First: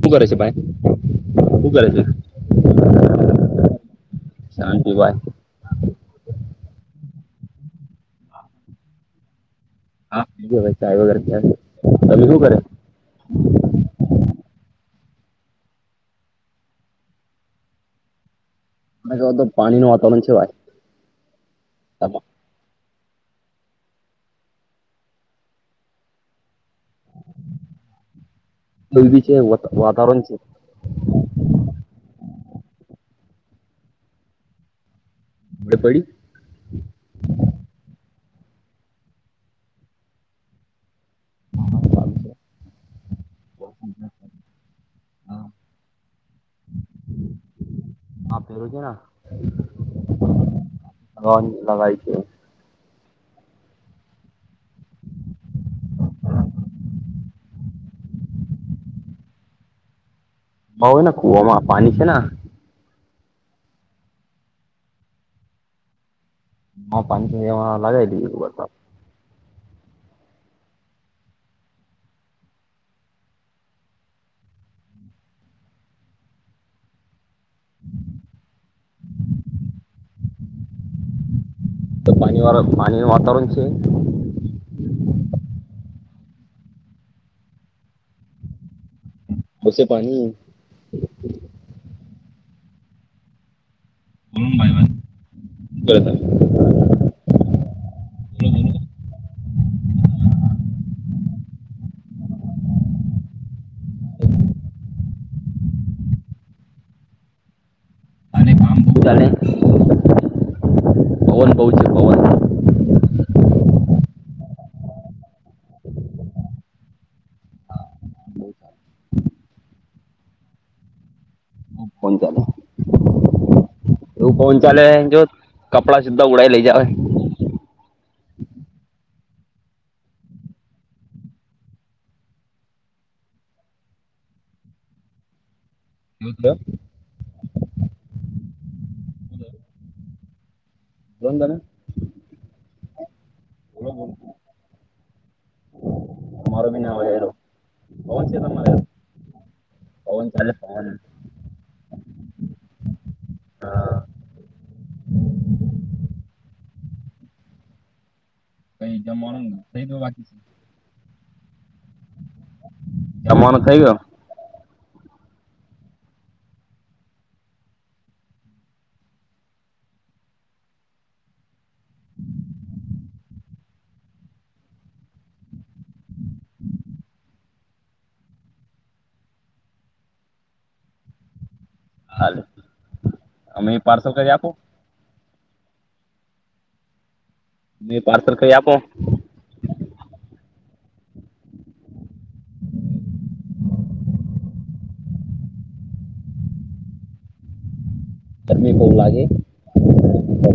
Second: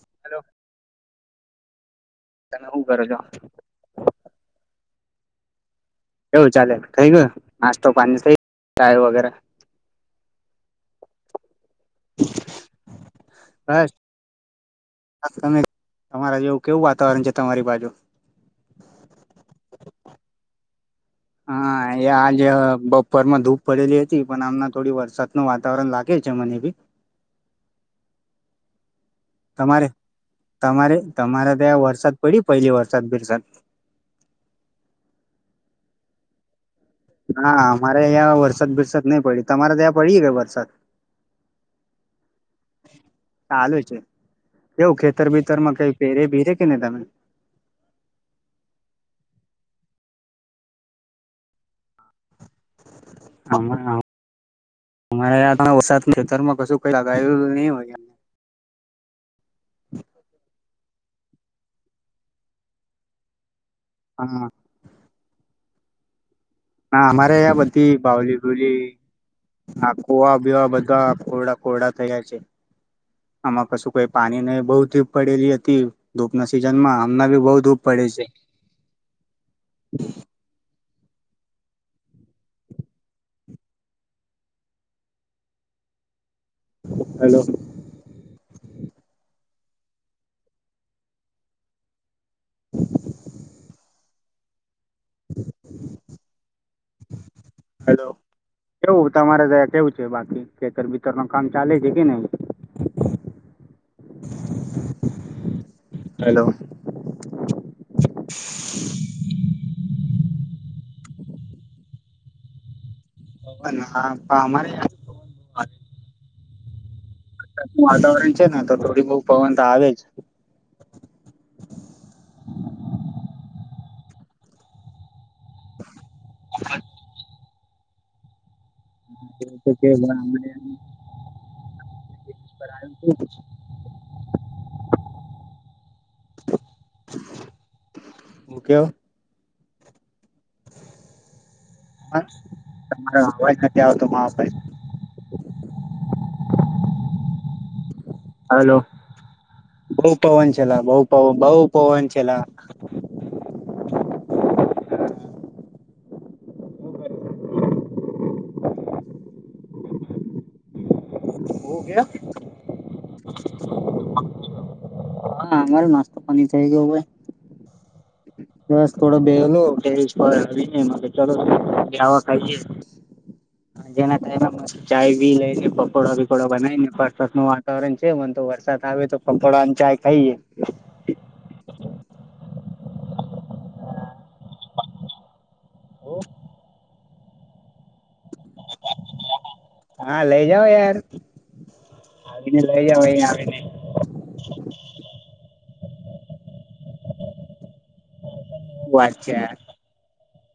શું કરે છે, હેલો ભાઈ. હું, કરે છે? તમે, ઉું કરજો. હા. ચાલે થઈ ગયું, નાસ્તો પાણી થઈ, ચાય વગેરે હા, હોય [unintelligible] તભી, શું કરે. બસ તમે તમારા જેવું, કેવું વાતાવરણ છે? તમારી બાજુ. ક તો પાણીનુ વાતાવરણ છે, વાય. હા યાઆજ. ઉપરમા ધૂપ પડેલી હતી, પણ આમના થોડી વરસાદનુ વાતાવરણ લાગે છે, મને ભી એવું બી છે વાત- તમારે, વાતાવરણ છે તમારે, તમારે ત્યા વરસાદ પડી પેલી, વરસાદ બેરસાદ. [unintelligible] પડી. હા, અમારે અહં વરસાદ બરસાદ નહીં, પડી તમારે ત્યાં પડી કે વરસાદ. ચાલુ છે, કેવું ખેતર ભતરમા કઈ, પેરે ભીરે કે ને તમે. લન લગય છે. હમણે વરસાદ ખતરમાં કશું કઈ લગાયું નહી, હોય. [inaudible] ભાઓ ને કુવામાં પાણી છે, ના. હા. એમાં હા પાણી અમારે છે એમાં બધી લગાવી બાઉલી દીધું વરસાદ બુલી. આ કોવા બીવા બધા ખોરડા ખોરડા થયા છે, આમાં કશું કઈ પાણીને બહ ધીપ પડેલી હતી, ધૂપના સીઝનમા હમ બી બહ દુપ પડે છે. [inaudible] પણી વા, પાણીમા વાતાવળ છે. હલો. પછશે પાણી. [inaudible] બોલોન ભાઈ, ભાઈ. [unintelligible] હલો કેવું તમારેયા કેવું છે, બાકી ખેતર વિતર ન કામ ચાલે છે, કે નહી. હેલો. તણે પવન, પૌચ પવન. પવન હા, હા અમારે વાતાવરણ બહુ છેને, તો થોડી બહ પવન તો આવે જ. પવન ચાલે એવું ફન ચાલે જો. કપડા સીધા ઉડાય લઈ, જાવવે. [unintelligible] [inaudible] વું હતું કે અ [inaudible] [inaudible] એવું થયું? હું કેવા બોલો ને તમે તમારો અવાજ નથી બોલો આવતો બોલો માભાઈ તમારો બી ના હોય હેરો પવન છે તમારે હલો બહુ પવન ચલા બહુ પવ [inaudible] પવન બહુ પવન છેલા કઈ જમાવાનું થઈ બાકી છે ઓ ગયા અમાન કઈ ગ હા અમાર નાસ્તો પા થઈ ગયયો હોાઈ બસ થોડો બેલો ટેરસ પર એ ચાલવા ખાય જેના કાર ચાય બી લઈને પકોડા પીડા બનાવીને વરસાત નું વાતાવરણ છે મ તો વરસાદ આવે તો પકોડા ચાય થઈ હાલે અમે પાર્સલ કરી આપો ન પાર્સલ કઈ આપો હા લઈ જાવ યાર આવીને લઈ જાવ અહી આવીને ગરમી બહુ શું વાત લાગે છે યાર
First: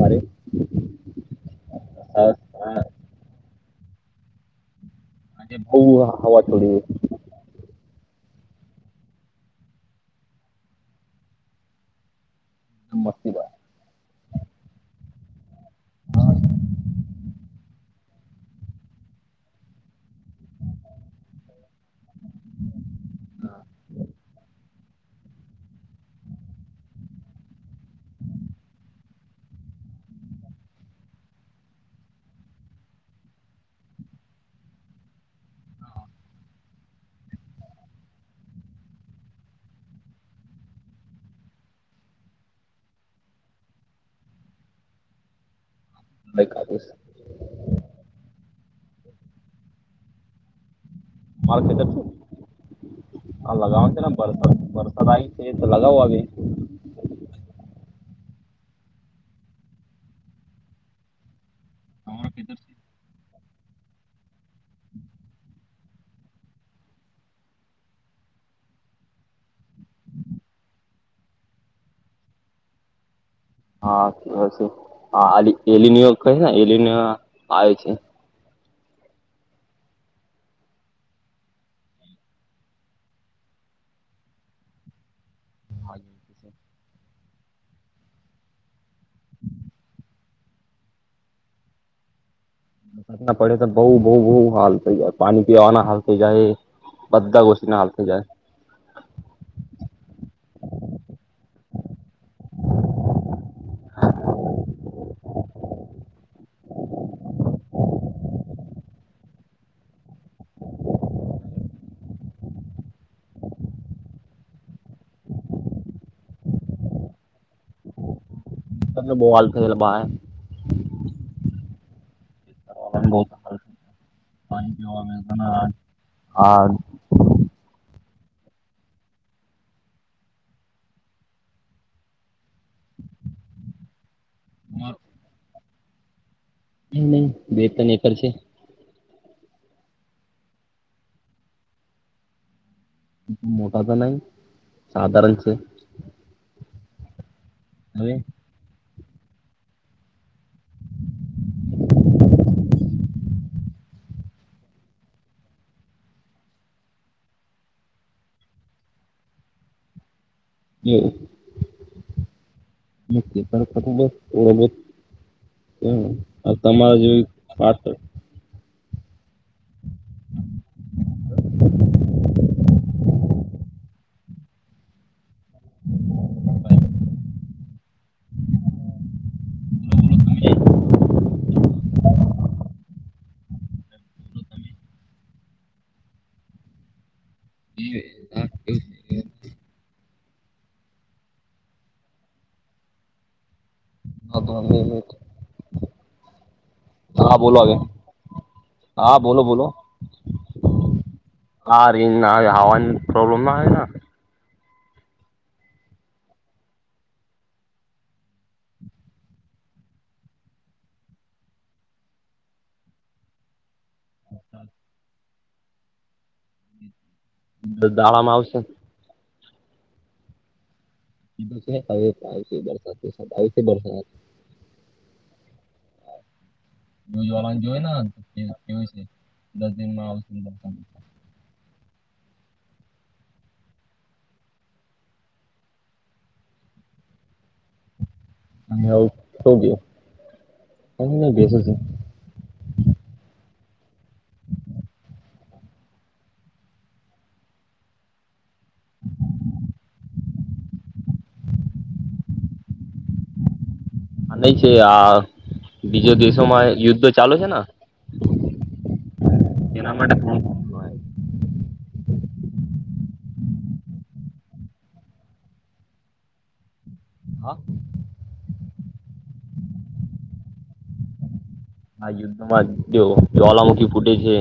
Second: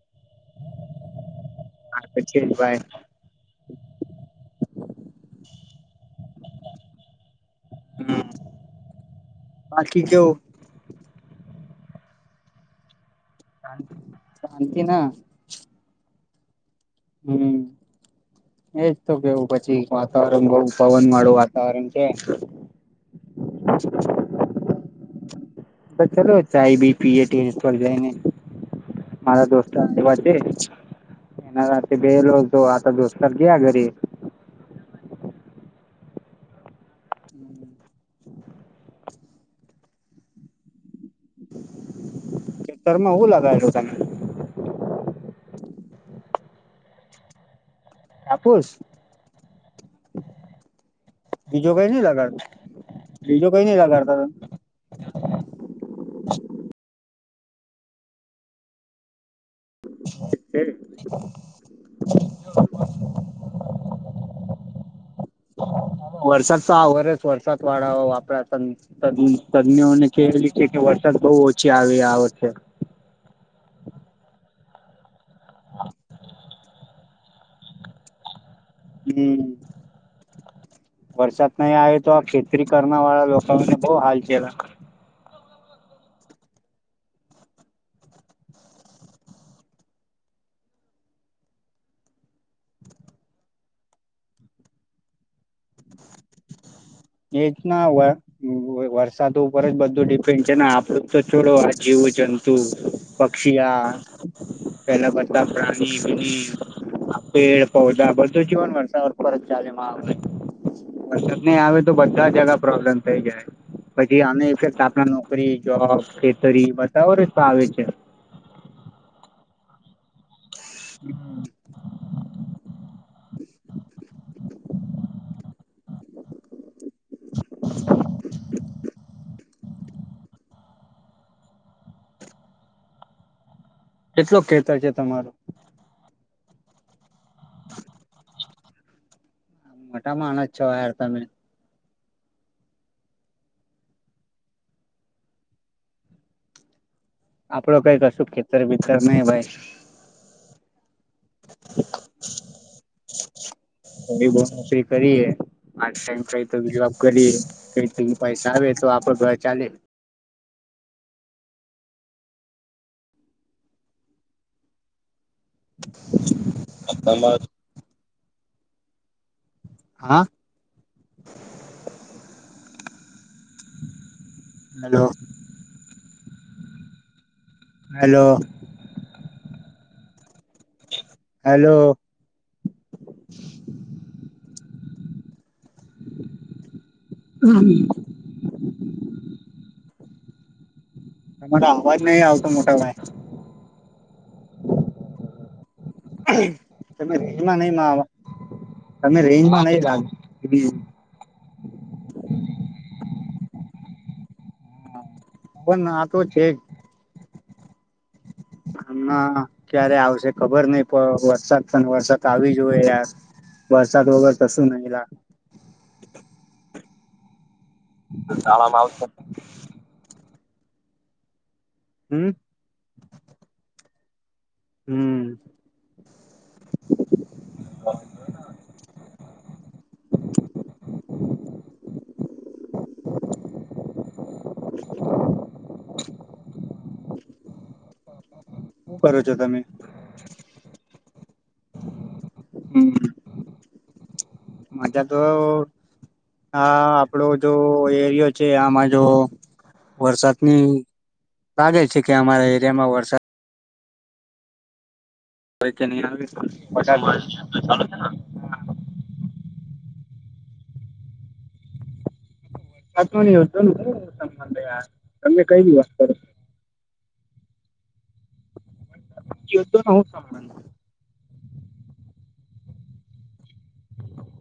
મારે હા તોછી જ ભાઈ જ બઉ હવા છોડી હમ બાકી કેવો [inaudible] શ [inaudible] શાંતિ ના હમ એજ તો કેવું પછી વાતાવરણ બ‌ઉ પવન વાળું વાતાવરણ છે પર ચલો ચાય બી પીએ ટેરેસ્ટ પર જ‌ઈને મારા દોસ્તાર વાસ્તે એના રાતે બે લોગ તો આ દોસ્તાર ગયા ઘરે ખેતરમાં હું લગાયેલો તમે કાઈ કાઢીશ ના હાપુસ માર્કેટ હ બીજો કઈ નઈ લગાવ છે લગાડતા નેરસાદ વરસાદ આવી છે તો લગાવો આવે [inaudible] [inaudible] [inaudible] [inaudible] વરસાદ તો આ વર્ષ વરસાદ વાળા વાપરા ત તજને કેલી છે કે વરસાદ બહુ ઓછી આવી આ વખે હા હશેું હાલી એલનયોર્ક ને એલીને આવે છે હમ વરસાદ નહી આવે તો આ ખેતરી કરના વાળા લોકોને બહ હાલ ચલા હા વરસાદ ના પડે તો બહુ બહુ બહુ હાલ થઈ જાય પાણી પીવાના હાલ થઈ જાય બધા એ જ ગોષ્ઠીના ના હાલ થઈ જાય વરસાદ ઉપર જ બધું ડિપેન્ડ છે ને આપડું તો છોડો જીવ જંતુ પક્ષી પેલા બધાા પેડ પદા બધું જીવન વરસાર પરત જ વરસાદ ન આવે તો બધા જગા પ્રોબ્લેમ થઈ જાય પછી અમે ઇફેક્ટ આપ નોકરી જોબ ખેતરી બધા ઓ રસ્ આવે છે તમને બોહલ થયે બ ઘ બ પાણી પવા આ આ [inaudible] કેટલો ખેતર છે તમારો? નહી બે ત્રણ એકર છે. મોટા માણસ છો યાર તમે. મોટા તો નહીં સાધારણ છે. આપણો કઈ હવે કશું ખેતર બી કરના હૈ ભાઈ. [unintelligible] [unintelligible] નરી કરીએ આ [unintelligible] જોબ કરીએ કઈ તો પૈસા આવે તો આપડો ઘર ચાલે. એવું! [unintelligible] આ તમારા જેવી પાછ હા. હલો. હલો. હેલો. આમ તમારો અવાજ નહીં આવતો મોટાભાઈ [unintelligible] હ તમે હા રેન્જમાં બોલો હવે નહીં માવો હા તમે બોલો રેન્જમાં બોલો નહીં રા હા રીંગના આવે હવાની પ્રોબ્લેમ ના આવે. પણ ના તો છે. હમણાં ક્યારે આવશે ખબર નહીં પણ વરસાદ પણ વરસાદ આવી જોયે યાર. વરસાદ વગર કશું નહીં લા. ને દાડામાં શાળામાં આવશે. [unintelligible] [unintelligible] આવેશે બરસાદ. હમ દુધવાળાને જોય ન કે છે દસ દિનમાં આવશે. [unintelligible] શું કરો છો તમે [unintelligible] બેસે છે. હમ્મ. [inaudible] મજા તો હ અ આપડો જો એરયો છે આમાં જો વરસાદની લાગે છે કે અમારા એરિયામાં વરસાદ હ લેય છે આ બીજો દેશોમાં યુદ્ધ ચાલુ છે ને [unintelligible] [unintelligible] [unintelligible] તમને કઇ [unintelligible] હ. [unintelligible] હા યુદ્ધમાં જો જવાલામુખી ફૂટે છે.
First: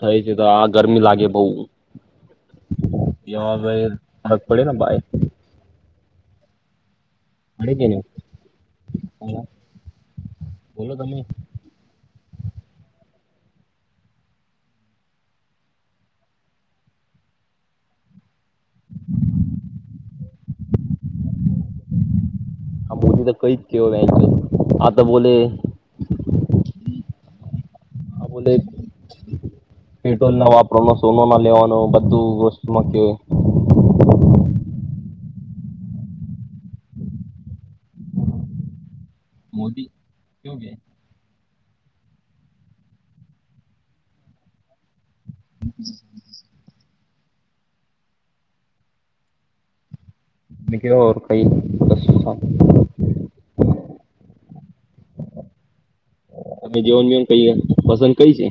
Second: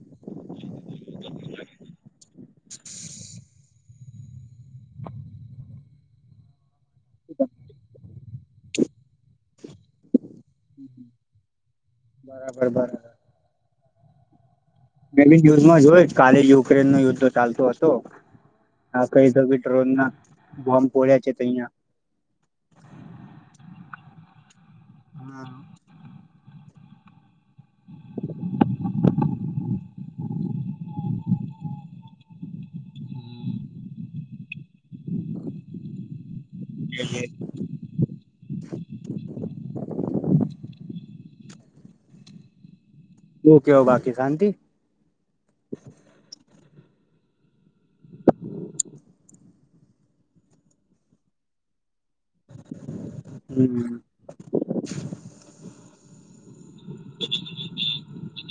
થાય છે તો આ ગરમી લાગે બઉ [unintelligible] [unintelligible] ના ભાઈ [unintelligible] બોલો તમે બરાબર બરાર મે બી ન્યૂઝ જોય કાલે જ યુક્રેન નો યુદ્ધ ચાલતું હતો આ કઈ ડ્રોન ના બોમ્બ ખલ્યા છે તો અહં આ બધ તો કઈ જ કે ત બોલે હા બોલે પેટ્રોલ ના વાપરવાનો સોનું ના લેવાનો બધું વસ્તુમાં કેવાય [unintelligible] મોદી [unintelligible] ઓ કેવ બાકી શાંતિ. [inaudible] [unintelligible] હમ્મ. અમે જવન જવન ક પસંદ કરીઈ છે.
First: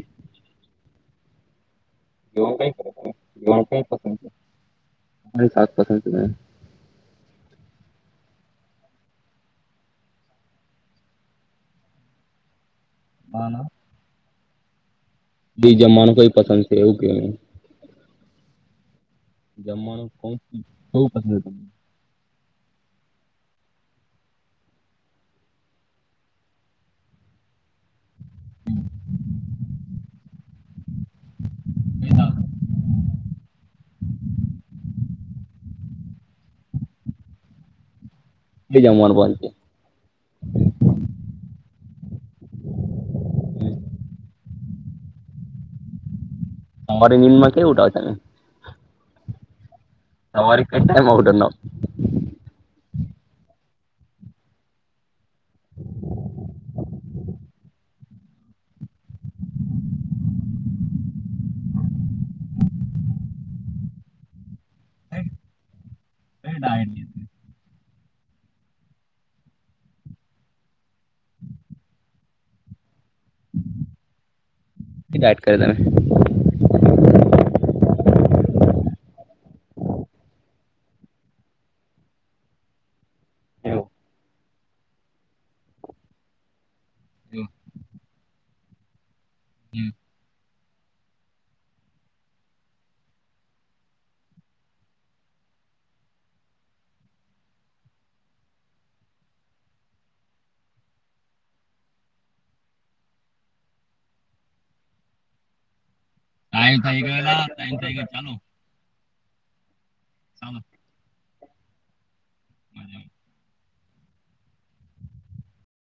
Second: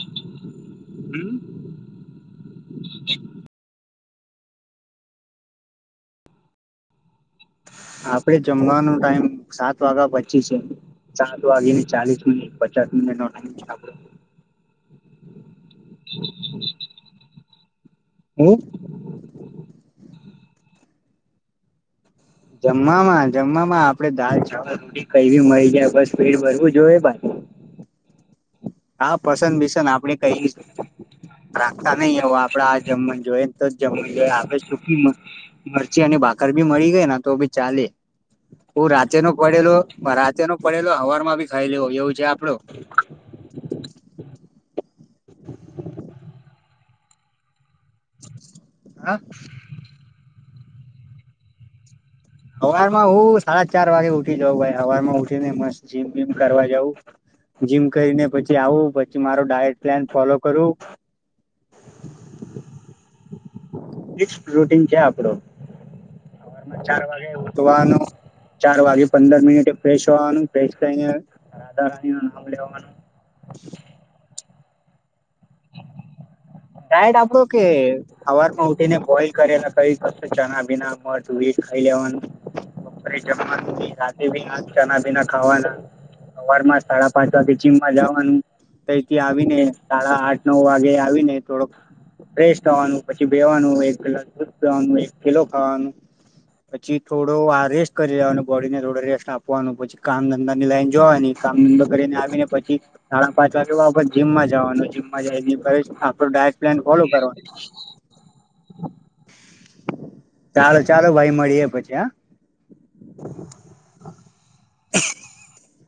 [unintelligible] આપડે જમવાનો ટાઈમ સાત વાગ્યા પછી છે સાત વાગે ને ચાલીસ મિનિટ પચાસ મિનિટ [unintelligible] બી જમવાનું કઈ પસંદ છે એવું કે હું જમવાનું હોવ પસ તને? જમવામાં જમવામાં આપણેે દાલ ચાવલ રોટી કઈ બી મળી જાય બસ ભેડ ભરવું જોઈએ. હા પસંદ ભિસંદ આપડે કઈશ. રાખતા નહી હવે આપડે આ જમવા જોઈએને તો જ જમવાનું જોયએ આપડે સુખી મરચી અને ભાકર ભી મળી ગઈ તો ભી ચાલે. બે હું જમવાનું રાતેે નો પસંદ પડેલો રાતેે નો પડેલો હવાર માં ભી ખાઈ લે એવું છે આપડું. [inaudible] અમારી [unintelligible] કેયુ [inaudible] હા. સવારી [unintelligible] સવારમાં હું સાડા ચાર વાગે ઉઠી જાઉ સવારમાં ઉઠી મસ્ત જીમમ કરવાઉ જીમ કરી પી આવું પ મારો ડાયટ પ્લાન ફોલો કરું ફિક્સ પ્રોટીન છે આપડું. હવારમાં ચાર વાગે હવાનું ચાર વાગે પંદર મિનિટે ફ્રેશ હોવાનું ફેશ થઈને રાધા રાણી નું નાવ લેવાનું. ગાઈડ કર તમે? સવાર માં ઉઠીને બોઈલ કરેલા ખાલી ફક્ત ચણા બીના મટ ખાઈ લેવાનુંપરે એવું જમવાનું રાી ચણા બીના ખાવાના સવારમાં સાડા પાંચ વાગે જીમમાં જવાનું તથી આવીને સાડા આઠ નવ વાગે આવીને થોડોક ફેશ થવાનું પછી બેવાનું એક પેલા દૂધ પીવાનું એક ખીલો ખાવાનું પછી થોડો આ રેસ્ટ કરી લેવાનું બોડીને થોડો રેસ્ટ આપવાનું પછી કામ ધંધાની લાઈન જોવાની કામ ધંધો કરીને આવીને પછી સાડા પાંચ વાગે બા જીમમાં જવાનુંમ મજા એ બ હા ડાયેટ ટાઈમ પ્લાન થઈ ફોલો કરવા ગયો ટાઈમ થઈ ગયો ચાલો ચાલો ચાલો ભાઈ મળ તે પછી આ [inaudible] [inaudible]